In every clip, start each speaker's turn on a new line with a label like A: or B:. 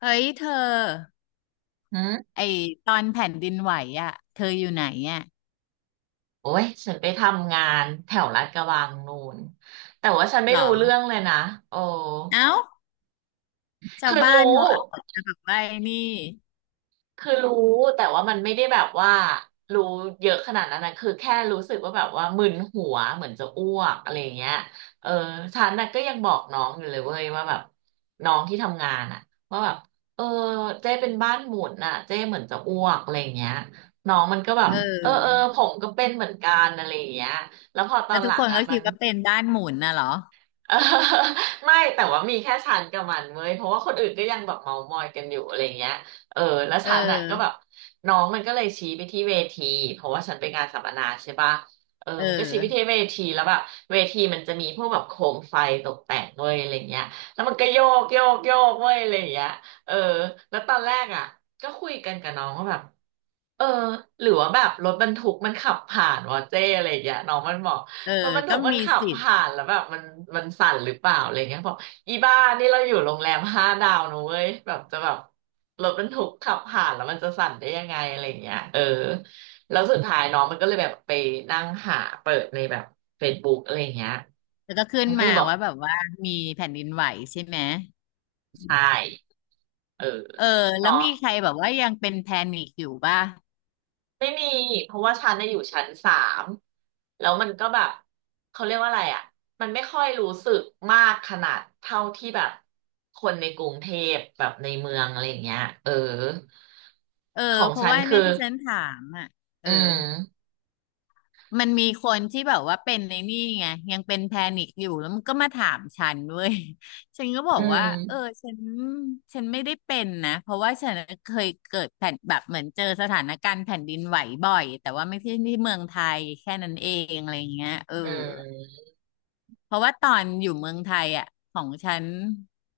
A: เฮ้ยเธอ
B: หืม
A: ไอตอนแผ่นดินไหวอ่ะเธออยู่ไหนอ่ะ
B: โอ้ยฉันไปทำงานแถวลาดกระบังนู่นแต่ว่าฉันไม่
A: หรอ
B: รู้เรื่องเลยนะโอ้
A: เอ้าชาว
B: คือ
A: บ้าน
B: รู้
A: เขาเอาแต่แบบว่าไอ้นี่
B: คือรู้ แต่ว่ามันไม่ได้แบบว่ารู้เยอะขนาดนั้นนะคือแค่รู้สึกว่าแบบว่ามึนหัวเหมือนจะอ้วกอะไรอย่างเงี้ย เออ ฉันน่ะก็ยังบอกน้องอยู่เลยเว้ยว่าแบบน้องที่ทำงานอ่ะ ว่าแบบเออเจ๊เป็นบ้านหมุนน่ะเจ๊เหมือนจะอ้วกอะไรอย่างเงี้ยน้องมันก็แบบ
A: เอ
B: เออเออ
A: อ
B: ผมก็เป็นเหมือนกันอะไรอย่างเงี้ยแล้วพอตอ
A: แล้ว
B: นห
A: ทุก
B: ลั
A: ค
B: ง
A: น
B: อ่ะ
A: ก็
B: มั
A: คิ
B: น
A: ดว่าเป็นบ้านหมุนน่ะเหรอ
B: เออไม่แต่ว่ามีแค่ฉันกับมันเว้ยเพราะว่าคนอื่นก็ยังแบบเมามอยกันอยู่อะไรเงี้ยเออแล้ว
A: เอ
B: ฉันน่ะก็แบบ
A: อ
B: น้องมันก็เลยชี้ไปที่เวทีเพราะว่าฉันไปงานสัมมนาใช่ปะเออ
A: เออ
B: มันก็ชี้ไปที่เวทีแล้วแบบเวทีมันจะมีพวกแบบโคมไฟตกแต่งเว้ยอะไรเงี้ยแล้วมันก็โยกโยกโยกเว้ยอะไรเงี้ยเออแล้วตอนแรกอ่ะก็คุยกันกับน้องว่าแบบ เออหรือว่าแบบรถบรรทุกมันขับผ่านวะเจ้อะไรอย่างเงี้ยน้องมันบอก
A: เออ
B: รถบรรทุ
A: ก็
B: กมัน
A: มี
B: ขับ
A: สิทธิ์
B: ผ่านแล้วแบบมันสั่นหรือเปล่าอะไรเงี้ยบอกอีบ้านี่เราอยู่โรงแรม5 ดาวนะเว้ยแบบจะแบบรถบรรทุกขับผ่านแล้วมันจะสั่นได้ยังไงอะไรเงี้ยเออแล้วสุดท้ายน้องมันก็เลยแบบไปนั่งหาเปิดในแบบ Facebook อะไรเงี้ย
A: แล้วก็ขึ้น
B: มันก็
A: มา
B: เลยบอก
A: ว่าแบบว่ามีแผ่นดินไหวใช่ไหม
B: ใช่เออ
A: เออแล้
B: น้
A: ว
B: อ
A: มี
B: ง
A: ใครแบบว่ายังเป็นแพนิคอยู่ป่ะ
B: ไม่มีเพราะว่าชั้นน่ะอยู่ชั้นสามแล้วมันก็แบบเขาเรียกว่าอะไรอ่ะมันไม่ค่อยรู้สึกมากขนาดเท่าที่แบบคนในกรุงเทพแบบในเมืองอะไรอย่างเงี้ยเออ
A: เออ
B: ของ
A: เพราะ
B: ฉัน
A: ว่า
B: คือ
A: เนี่ยที่ฉันถามอ่ะเอ
B: อื
A: อ
B: ม
A: มันมีคนที่แบบว่าเป็นในนี่ไงยังเป็นแพนิคอยู่แล้วมันก็มาถามฉันเว้ย ฉันก็บอ
B: อื
A: กว่าเออ
B: ม
A: ฉันฉันไม่ได้เป็นนะเพราะว่าฉันเคยเกิดแผ่นแบบเหมือนเจอสถานการณ์แผ่นดินไหวบ่อยแต่ว่าไม่ใช่ที่เมืองไทยแค่นั้นเองอะไรเงี้ยเออ
B: อืม
A: เพราะว่าตอนอยู่เมืองไทยอ่ะของฉัน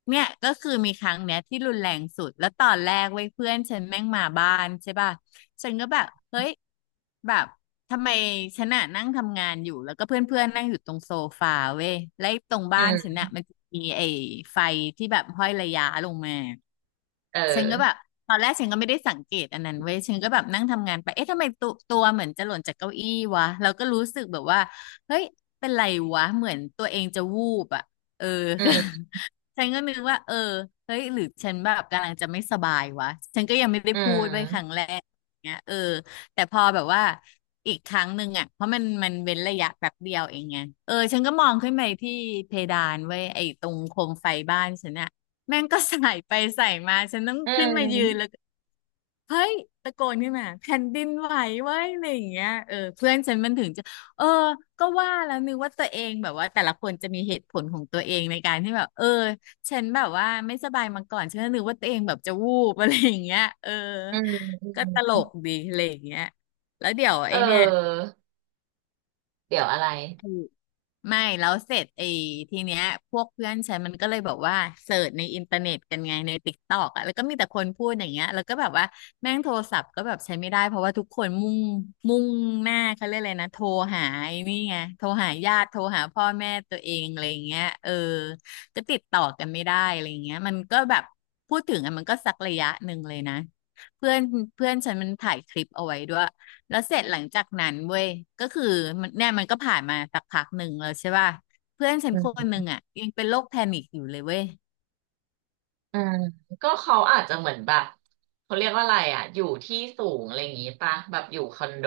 A: เนี่ยก็คือมีครั้งเนี้ยที่รุนแรงสุดแล้วตอนแรกเว้ยเพื่อนฉันแม่งมาบ้านใช่ป่ะฉันก็แบบเฮ้ยแบบทำไมฉันอะนั่งทำงานอยู่แล้วก็เพื่อนเพื่อนนั่งอยู่ตรงโซฟาเว้ยแล้วไอ้ตรง
B: อื
A: บ้านฉัน
B: ม
A: อะมันจะมีไอ้ไฟที่แบบห้อยระย้าลงมา
B: เ
A: ฉันก็แบ
B: ออ
A: บตอนแรกฉันก็ไม่ได้สังเกตอันนั้นเว้ยฉันก็แบบนั่งทำงานไปเอ๊ะทำไมตัวเหมือนจะหล่นจากเก้าอี้วะเราก็รู้สึกแบบว่าเฮ้ยเป็นไรวะเหมือนตัวเองจะวูบอ่ะเออ
B: อืม
A: ฉันก็นึกว่าเออเฮ้ยหรือฉันแบบกำลังจะไม่สบายวะฉันก็ยังไม่ได้
B: อื
A: พูดไว้ยค
B: ม
A: รั้งแรกเงี้ยเออแต่พอแบบว่าอีกครั้งหนึ่งอ่ะเพราะมันเว้นระยะแป๊บเดียวเองไงเออฉันก็มองขึ้นไปที่เพดานเว้ยไอ้ตรงโคมไฟบ้านฉันอ่ะ แม่งก็ใส่ไปใส่มาฉันต้อง
B: อื
A: ขึ้นมายืนแล้ว
B: ม
A: ก็เฮ้ยตะโกนขึ้นมาแผ่นดินไหวเว้ยอะไรอย่างเงี้ยเออเพื่อนฉันมันถึงจะเออก็ว่าแล้วนึกว่าตัวเองแบบว่าแต่ละคนจะมีเหตุผลของตัวเองในการที่แบบเออฉันแบบว่าไม่สบายมาก่อนฉันก็นึกว่าตัวเองแบบจะวูบอะไรอย่างเงี้ยเออ
B: อืมอื
A: ก็ตล
B: ม
A: กดีอะไรอย่างเงี้ยแล้วเดี๋ยว
B: เอ
A: ไอ้เนี่ย
B: อเดี๋ยวอะไร
A: ไม่แล้วเสร็จไอ้ทีเนี้ยพวกเพื่อนฉันมันก็เลยบอกว่าเสิร์ชในอินเทอร์เน็ตกันไงในติ๊กตอกอ่ะแล้วก็มีแต่คนพูดอย่างเงี้ยแล้วก็แบบว่าแม่งโทรศัพท์ก็แบบใช้ไม่ได้เพราะว่าทุกคนมุ่งหน้าเขาเรียกอะไรนะโทรหาไอ้นี่ไงโทรหาญาติโทรหาพ่อแม่ตัวเองอะไรอย่างเงี้ยเออก็ติดต่อกันไม่ได้อะไรอย่างเงี้ยมันก็แบบพูดถึงอ่ะมันก็สักระยะหนึ่งเลยนะเพื่อนเพื่อนฉันมันถ่ายคลิปเอาไว้ด้วย แล้วเสร็จหลังจากนั้นเว้ยก็คือมันเนี่ยมันก็ผ่านมาสักพักหนึ่งแล้วใช่ป่ะเพื่อนฉันคนหนึ่งอ่ะยังเป็นโรคแพนิคอยู่เลยเว้ย
B: อืมก็เขาอาจจะเหมือนแบบเขาเรียกว่าอะไรอ่ะอยู่ที่สูงอะไรอย่างงี้ปะแบบอยู่คอนโด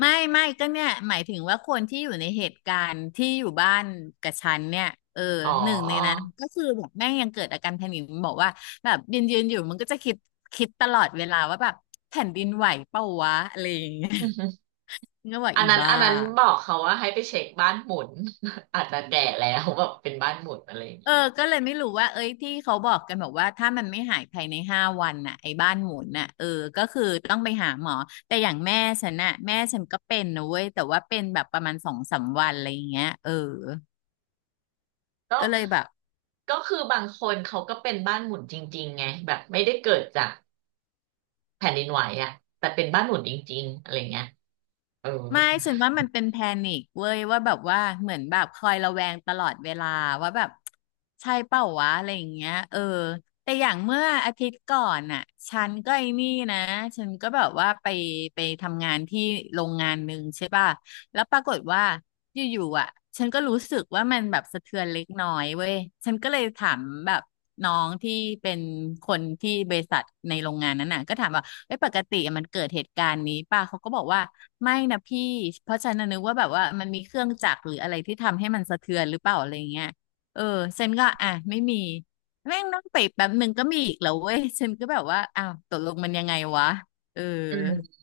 A: ไม่ก็เนี่ยหมายถึงว่าคนที่อยู่ในเหตุการณ์ที่อยู่บ้านกับฉันเนี่ยเออ
B: อ๋อ
A: หนึ่งในนั้นก็คือแบบแม่งยังเกิดอาการแพนิคบอกว่าแบบยืนอยู่มันก็จะคิดตลอดเวลาว่าแบบแผ่นดินไหวเปล่าวะอะไรอย่างเงี้ย ก็บอก
B: อัน
A: อี
B: นั้น
A: บ้า
B: อันนั้นบอกเขาว่าให้ไปเช็คบ้านหมุน อาจจะแก่แล้วแบบเป็นบ้านหมุนอะไรอย่าง
A: เอ
B: งี้
A: อ ก็เลยไม่รู้ว่า เอ้ยที่เขาบอกกันบอกว่าถ้ามันไม่หายภายใน5 วันน่ะไอ้บ้านหมุนน่ะเออ ก็คือต้องไปหาหมอ แต่อย่างแม่ฉันน่ะแม่ฉันก็เป็นนะเว้ยแต่ว่าเป็นแบบประมาณสองสามวันอะไรอย่างเงี้ยเออ
B: ก็
A: ก็เลยแบบ
B: ก็คือบางคนเขาก็เป็นบ้านหมุนจริงๆไงแบบไม่ได้เกิดจากแผ่นดินไหวอ่ะแต่เป็นบ้านหมุนจริงๆอะไรเงี้ยเออ
A: ไม่ฉันว่ามันเป็นแพนิคเว้ยว่าแบบว่าเหมือนแบบคอยระแวงตลอดเวลาว่าแบบใช่เปล่าวะอะไรอย่างเงี้ยเออแต่อย่างเมื่ออาทิตย์ก่อนน่ะฉันก็ไอ้นี่นะฉันก็แบบว่าไปทำงานที่โรงงานหนึ่งใช่ป่ะแล้วปรากฏว่า อยู่ๆอ่ะฉันก็รู้สึกว่ามันแบบสะเทือนเล็กน้อยเว้ยฉันก็เลยถามแบบน้องที่เป็นคนที่บริษัทในโรงงานนั้นน่ะก็ถามว่าเอ้ยปกติมันเกิดเหตุการณ์นี้ป่ะเขาก็บอกว่าไม่นะพี่เพราะฉันน่ะนึกว่าแบบว่ามันมีเครื่องจักรหรืออะไรที่ทำให้มันสะเทือนหรือเปล่าอะไรเงี้ยเออฉันก็อ่ะไม่มีแม่งนั่งไปแป๊บหนึ่งก็มีอีกแล้วเว้ยฉันก็แบบว่าอ้าวตกลงมันยังไงวะเออ
B: อืม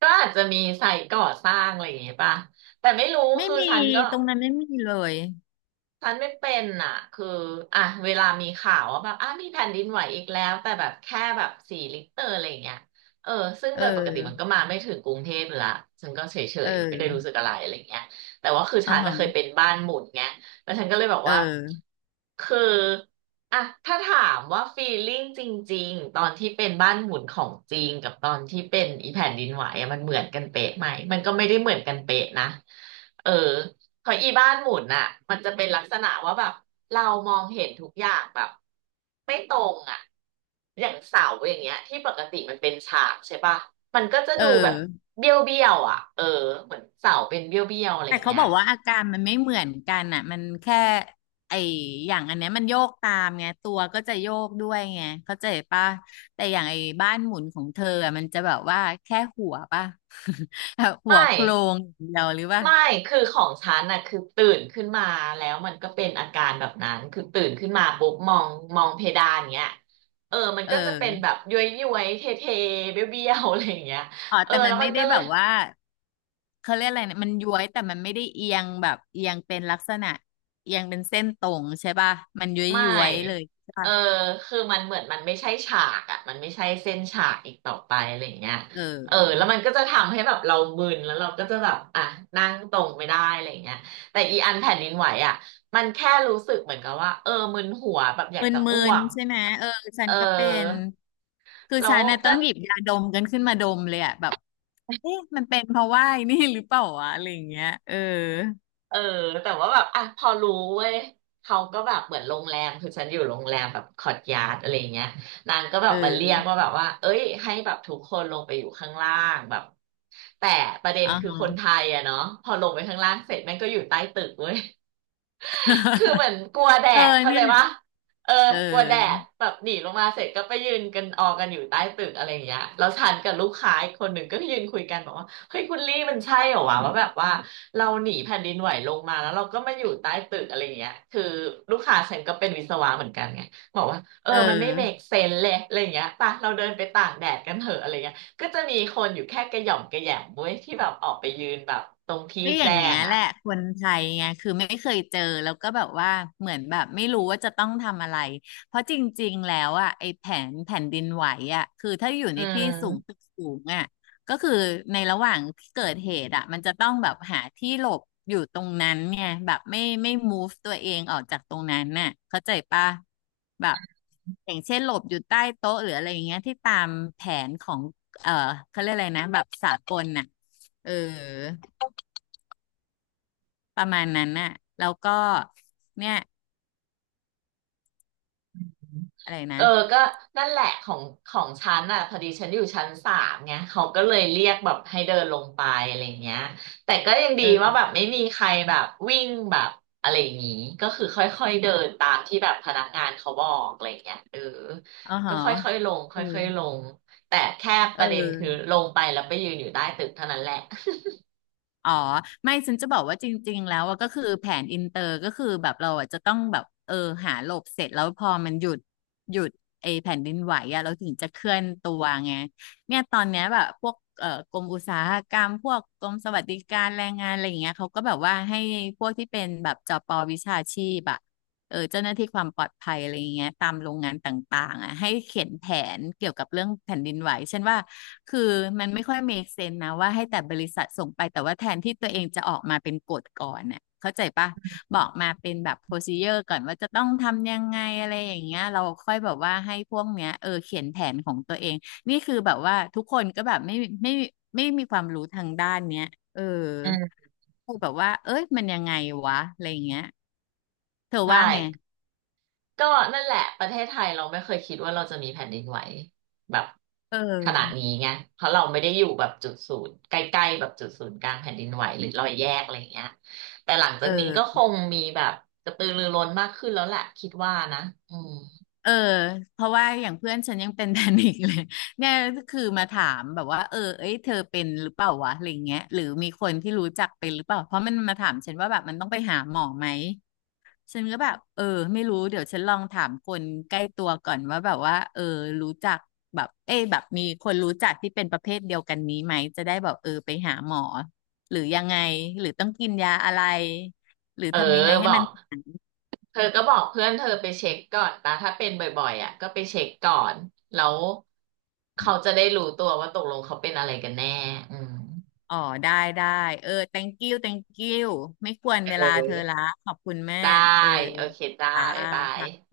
B: ก็อาจจะมีไซต์ก่อสร้างอะไรอย่างเงี้ยป่ะแต่ไม่รู้
A: ไม่
B: คือ
A: มี
B: ฉันก็
A: ตรงนั้นไม่มีเลย
B: ฉันไม่เป็นอ่ะคืออ่ะเวลามีข่าวว่าแบบอ่ะมีแผ่นดินไหวอีกแล้วแต่แบบแค่แบบ4 ลิกเตอร์อะไรอย่างเงี้ยเออ ซึ่ง
A: เอ
B: โดยปกติมันก็
A: อ
B: มาไม่ถึงกรุงเทพอยู่ละฉันก็เฉ
A: เอ
B: ยๆไม่ได้รู้
A: อ
B: สึกอะไรอะไรอย่างเงี้ยแต่ว่าคือ
A: อ่า
B: ฉันน่ะ
A: ฮะ
B: เคยเป็นบ้านหมุนไงแล้วฉันก็เลยบอก
A: เออ
B: ว่า คืออ่ะ ถ้าถามว่าฟีลลิ่งจริงๆตอนที่เป็นบ้านหมุนของจริงกับตอนที่เป็นอีแผ่นดินไหวอะมันเหมือนกันเป๊ะไหมมันก็ไม่ได้เหมือนกันเป๊ะนะเออ ของอีบ้านหมุนอ่ะมันจะเป็นลักษณะว่าแบบเรามองเห็นทุกอย่างแบบไม่ตรงอ่ะอย่างเสาอย่างเงี้ยที่ปกติมันเป็นฉากใช่ปะมันก็จะ
A: เอ
B: ดูแบบ
A: อ
B: เบี้ยวเบี้ยวอ่ะเออเหมือนเสาเป็นเบี้ยวเบี้ยวอะไรอ
A: แต่
B: ย่าง
A: เขา
B: เงี้
A: บ
B: ย
A: อกว่าอาการมันไม่เหมือนกันอ่ะมันแค่ไออย่างอันเนี้ยมันโยกตามไงตัวก็จะโยกด้วยไงเข้าใจป่ะแต่อย่างไอ้บ้านหมุนของเธออะมันจะแบบว่าแค่หัวป่ะ แบบ
B: ไม
A: หัวโคร
B: ่
A: งอย่างเดียวหรือป่ะ
B: ไม่คือของฉันน่ะคือตื่นขึ้นมาแล้วมันก็เป็นอาการแบบนั้นคือตื่นขึ้นมาปุ๊บมองเพดานเงี้ยเออมัน
A: เ
B: ก็จะเป็นแบ
A: ออ
B: บย้วยย้วยเทเทเบี้ยวเบี้ยวๆอะไรอย่างเงี้ย
A: อ๋อ
B: เออ
A: แต่มั
B: แล้
A: น
B: ว
A: ไม่
B: มัน
A: ได้
B: ก็เล
A: แบ
B: ย
A: บว่าเขาเรียกอะไรนะมันย้วยแต่มันไม่ได้เอียงแบบเอียงเป็นลักษณะเอียงเป็นเส้นตรงใช่ป่ะมันย
B: ไม่
A: ้วยๆเลยใช่
B: เออ
A: ป่ะ
B: คือมันเหมือนมันไม่ใช่ฉากอะมันไม่ใช่เส้นฉากอีกต่อไปอะไรอย่างเงี้ย
A: เอ
B: เออ
A: อ
B: แล้วมันก็จะทำให้แบบเรามึนแล้วเราก็จะแบบอ่ะนั่งตรงไม่ได้อะไรอย่างเงี้ยแต่อีอันแผ่นดินไหวอะมันแค่รู้สึกเหมือนกับว่า เออมึนหัวแบบอ
A: ม
B: ยากจะอ้
A: ึ
B: ว
A: น
B: ก
A: ๆใช่ไหมเออฉั
B: เอ
A: น
B: อ
A: ก็เป็นคือ
B: แล้
A: ฉั
B: ว
A: นน่ะต้
B: ก็
A: องหยิบยาดมกันขึ้นมาดมเลยอะแบบเอ๊ะมันเป็นเพราะว่าไอ้นี่หรือเปล่าวะอะไรอย่างเงี้ยเออ
B: เออแต่ว่าแบบอ่ะพอรู้เว้ยเขาก็แบบเหมือนโรงแรมคือฉันอยู่โรงแรมแบบคอร์ทยาร์ดอะไรเงี้ยนางก็แบ
A: เ
B: บมาเรียก
A: ออ
B: ว่าแบบว่าเอ้ยให้แบบทุกคนลงไปอยู่ข้างล่างแบบแต่ประเด็น
A: อ่า
B: คือ
A: ฮะ
B: คนไทยอะเนาะพอลงไปข้างล่างเสร็จแม่งก็อยู่ใต้ตึกเว้ย คือเหมื อนกลัวแด
A: เออ
B: ดเข้า
A: เนี่
B: ใจ
A: ย
B: ปะเออ
A: เอ
B: กลัวแดด
A: อ
B: แบบหนีลงมาเสร็จก็ไปยืนกันออกันอยู่ใต้ตึกอะไรอย่างเงี้ยแล้วฉันกับลูกค้าอีกคนหนึ่งก็ยืนคุยกันบอกว่าเฮ้ยคุณลี่มันใช่เหรอวะว่าแบบว่าเราหนีแผ่นดินไหวลงมาแล้วเราก็มาอยู่ใต้ตึกอะไรอย่างเงี้ยคือลูกค้าฉันก็เป็นวิศวะเหมือนกันไงบอกว่าเออ
A: เอ
B: มันไม่เมค
A: อ
B: เซนเลยอะไรอย่างเงี้ยป่ะเราเดินไปตากแดดกันเถอะอะไรเงี้ยก็จะมีคนอยู่แค่กระหย่อมกระแหยมเว้ยที่แบบออกไปยืนแบบตรงที่
A: ก็อย่า
B: แจ้
A: งเงี้
B: ง
A: ยแห
B: อ่ะ
A: ละคนไทยไงคือไม่เคยเจอแล้วก็แบบว่าเหมือนแบบไม่รู้ว่าจะต้องทำอะไรเพราะจริงๆแล้วอ่ะไอ้แผนแผ่นดินไหวอ่ะคือถ้าอยู่
B: อื
A: ในที่สูง
B: ม
A: ตึกสูงอ่ะก็คือในระหว่างที่เกิดเหตุอ่ะมันจะต้องแบบหาที่หลบอยู่ตรงนั้นไงแบบไม่ move ตัวเองออกจากตรงนั้นน่ะเข้าใจปะแบบอย่างเช่นหลบอยู่ใต้โต๊ะหรืออะไรอย่างเงี้ยที่ตามแผนของเออเขาเรียกอะไรนะแบบสากลน่ะเออ ประมาณนั้นน่ะ แล้วก็เนี่ยอะไรนะ
B: เออก็นั่นแหละของฉันอ่ะพอดีฉันอยู่ชั้นสามไงเขาก็เลยเรียกแบบให้เดินลงไปอะไรเงี้ยแต่ก็ยังดี
A: เอ
B: ว่าแบบ
A: อ
B: ไม่มีใครแบบวิ่งแบบอะไรอย่างงี้ก็คือค่อยๆเดินตามที่แบบพนักงานเขาบอกอะไรเงี้ยเออ
A: อ๋อห
B: ก็
A: อ
B: ค่อยๆลงค
A: เออ
B: ่อยๆลงแต่แค่
A: เ
B: ประเด็นคือ
A: ออ
B: ลงไปแล้วไปยืนอยู่ใต้ตึกเท่านั้นแหละ
A: อ๋อไม่ฉันจะบอกว่าจริงๆแล้วอะก็คือแผนอินเตอร์ก็คือแบบเราอะจะต้องแบบเออหาหลบเสร็จแล้วพอมันหยุดไอแผ่นดินไหวอะเราถึงจะเคลื่อนตัวไงเนี่ยตอนเนี้ยแบบพวกกรมอุตสาหกรรมพวกกรมสวัสดิการแรงงานอะไรอย่างเงี้ยเขาก็แบบว่าให้พวกที่เป็นแบบจปวิชาชีพอะเออเจ้าหน้าที่ความปลอดภัยอะไรอย่างเงี้ยตามโรงงานต่างๆอะให้เขียนแผนเกี่ยวกับเรื่องแผ่นดินไหวฉันว่า คือมันไม่ค่อย make sense นะว่าให้แต่บริษัทส่งไปแต่ว่าแทนที่ตัวเองจะออกมาเป็นกฎก่อนน่ะเข้าใจปะบอกมาเป็นแบบ procedure ก่อนว่าจะต้องทำยังไงอะไรอย่างเงี้ยเราค่อยแบบว่าให้พวกเนี้ยเออเขียนแผนของตัวเองนี่คือแบบว่าทุกคนก็แบบไม่ไม่มมีความรู้ทางด้านเนี้ยเออ
B: อืม
A: คือแบบว่าเอ้ยมันยังไงวะอะไรอย่างเงี้ยเธอ
B: ใช่
A: ว่าไง
B: ก็นั่นแหละประเทศไทยเราไม่เคยคิดว่าเราจะมีแผ่นดินไหวแบบ
A: เอ
B: ขนาดนี้
A: อ
B: ไงเพราะเราไม่ได้อยู่แบบจุดศูนย์ใกล้ๆแบบจุดศูนย์กลางแผ่นดินไหวหรือรอยแยกอะไรเงี้ยแต่หลังจา
A: เอ
B: กนี้
A: อ
B: ก็คงมีแบบกระตือรือร้นมากขึ้นแล้วแหละคิดว่านะอืม
A: เออเพราะว่าอย่างเพื่อนฉันยังเป็น แพนิคเลยเนี่ยคือมาถามแบบว่าเออเอ้ยเธอเป็นหรือเปล่าวะอะไรเงี้ยหรือมีคนที่รู้จักเป็นหรือเปล่าเพราะมันมาถามฉันว่าแบบมันต้องไปหาหมอไหมฉันก็แบบเออไม่รู้เดี๋ยวฉันลองถามคนใกล้ตัวก่อนว่าแบบว่าเออรู้จักแบบเอ้ยแบบมีคนรู้จักที่เป็นประเภทเดียวกันนี้ไหมจะได้แบบเออไปหาหมอหรือยังไงหรือต้องกินยาอะไรหรือ
B: เออ
A: ทำยังไงให้
B: บอ
A: มัน
B: กเธอก็บอกเพื่อนเธอไปเช็คก่อนปะถ้าเป็นบ่อยๆอ่ะก็ไปเช็คก่อนแล้วเขาจะได้รู้ตัวว่าตกลงเขาเป็นอะไรกันแน่อืม
A: อ๋อได้ได้เออ thank you thank you ไม่ควรเวลา
B: เออ
A: เธอละขอบคุณแม่
B: ได้
A: เออ
B: โอเคจ้า
A: อ่า
B: บ๊ายบาย
A: ค่ะ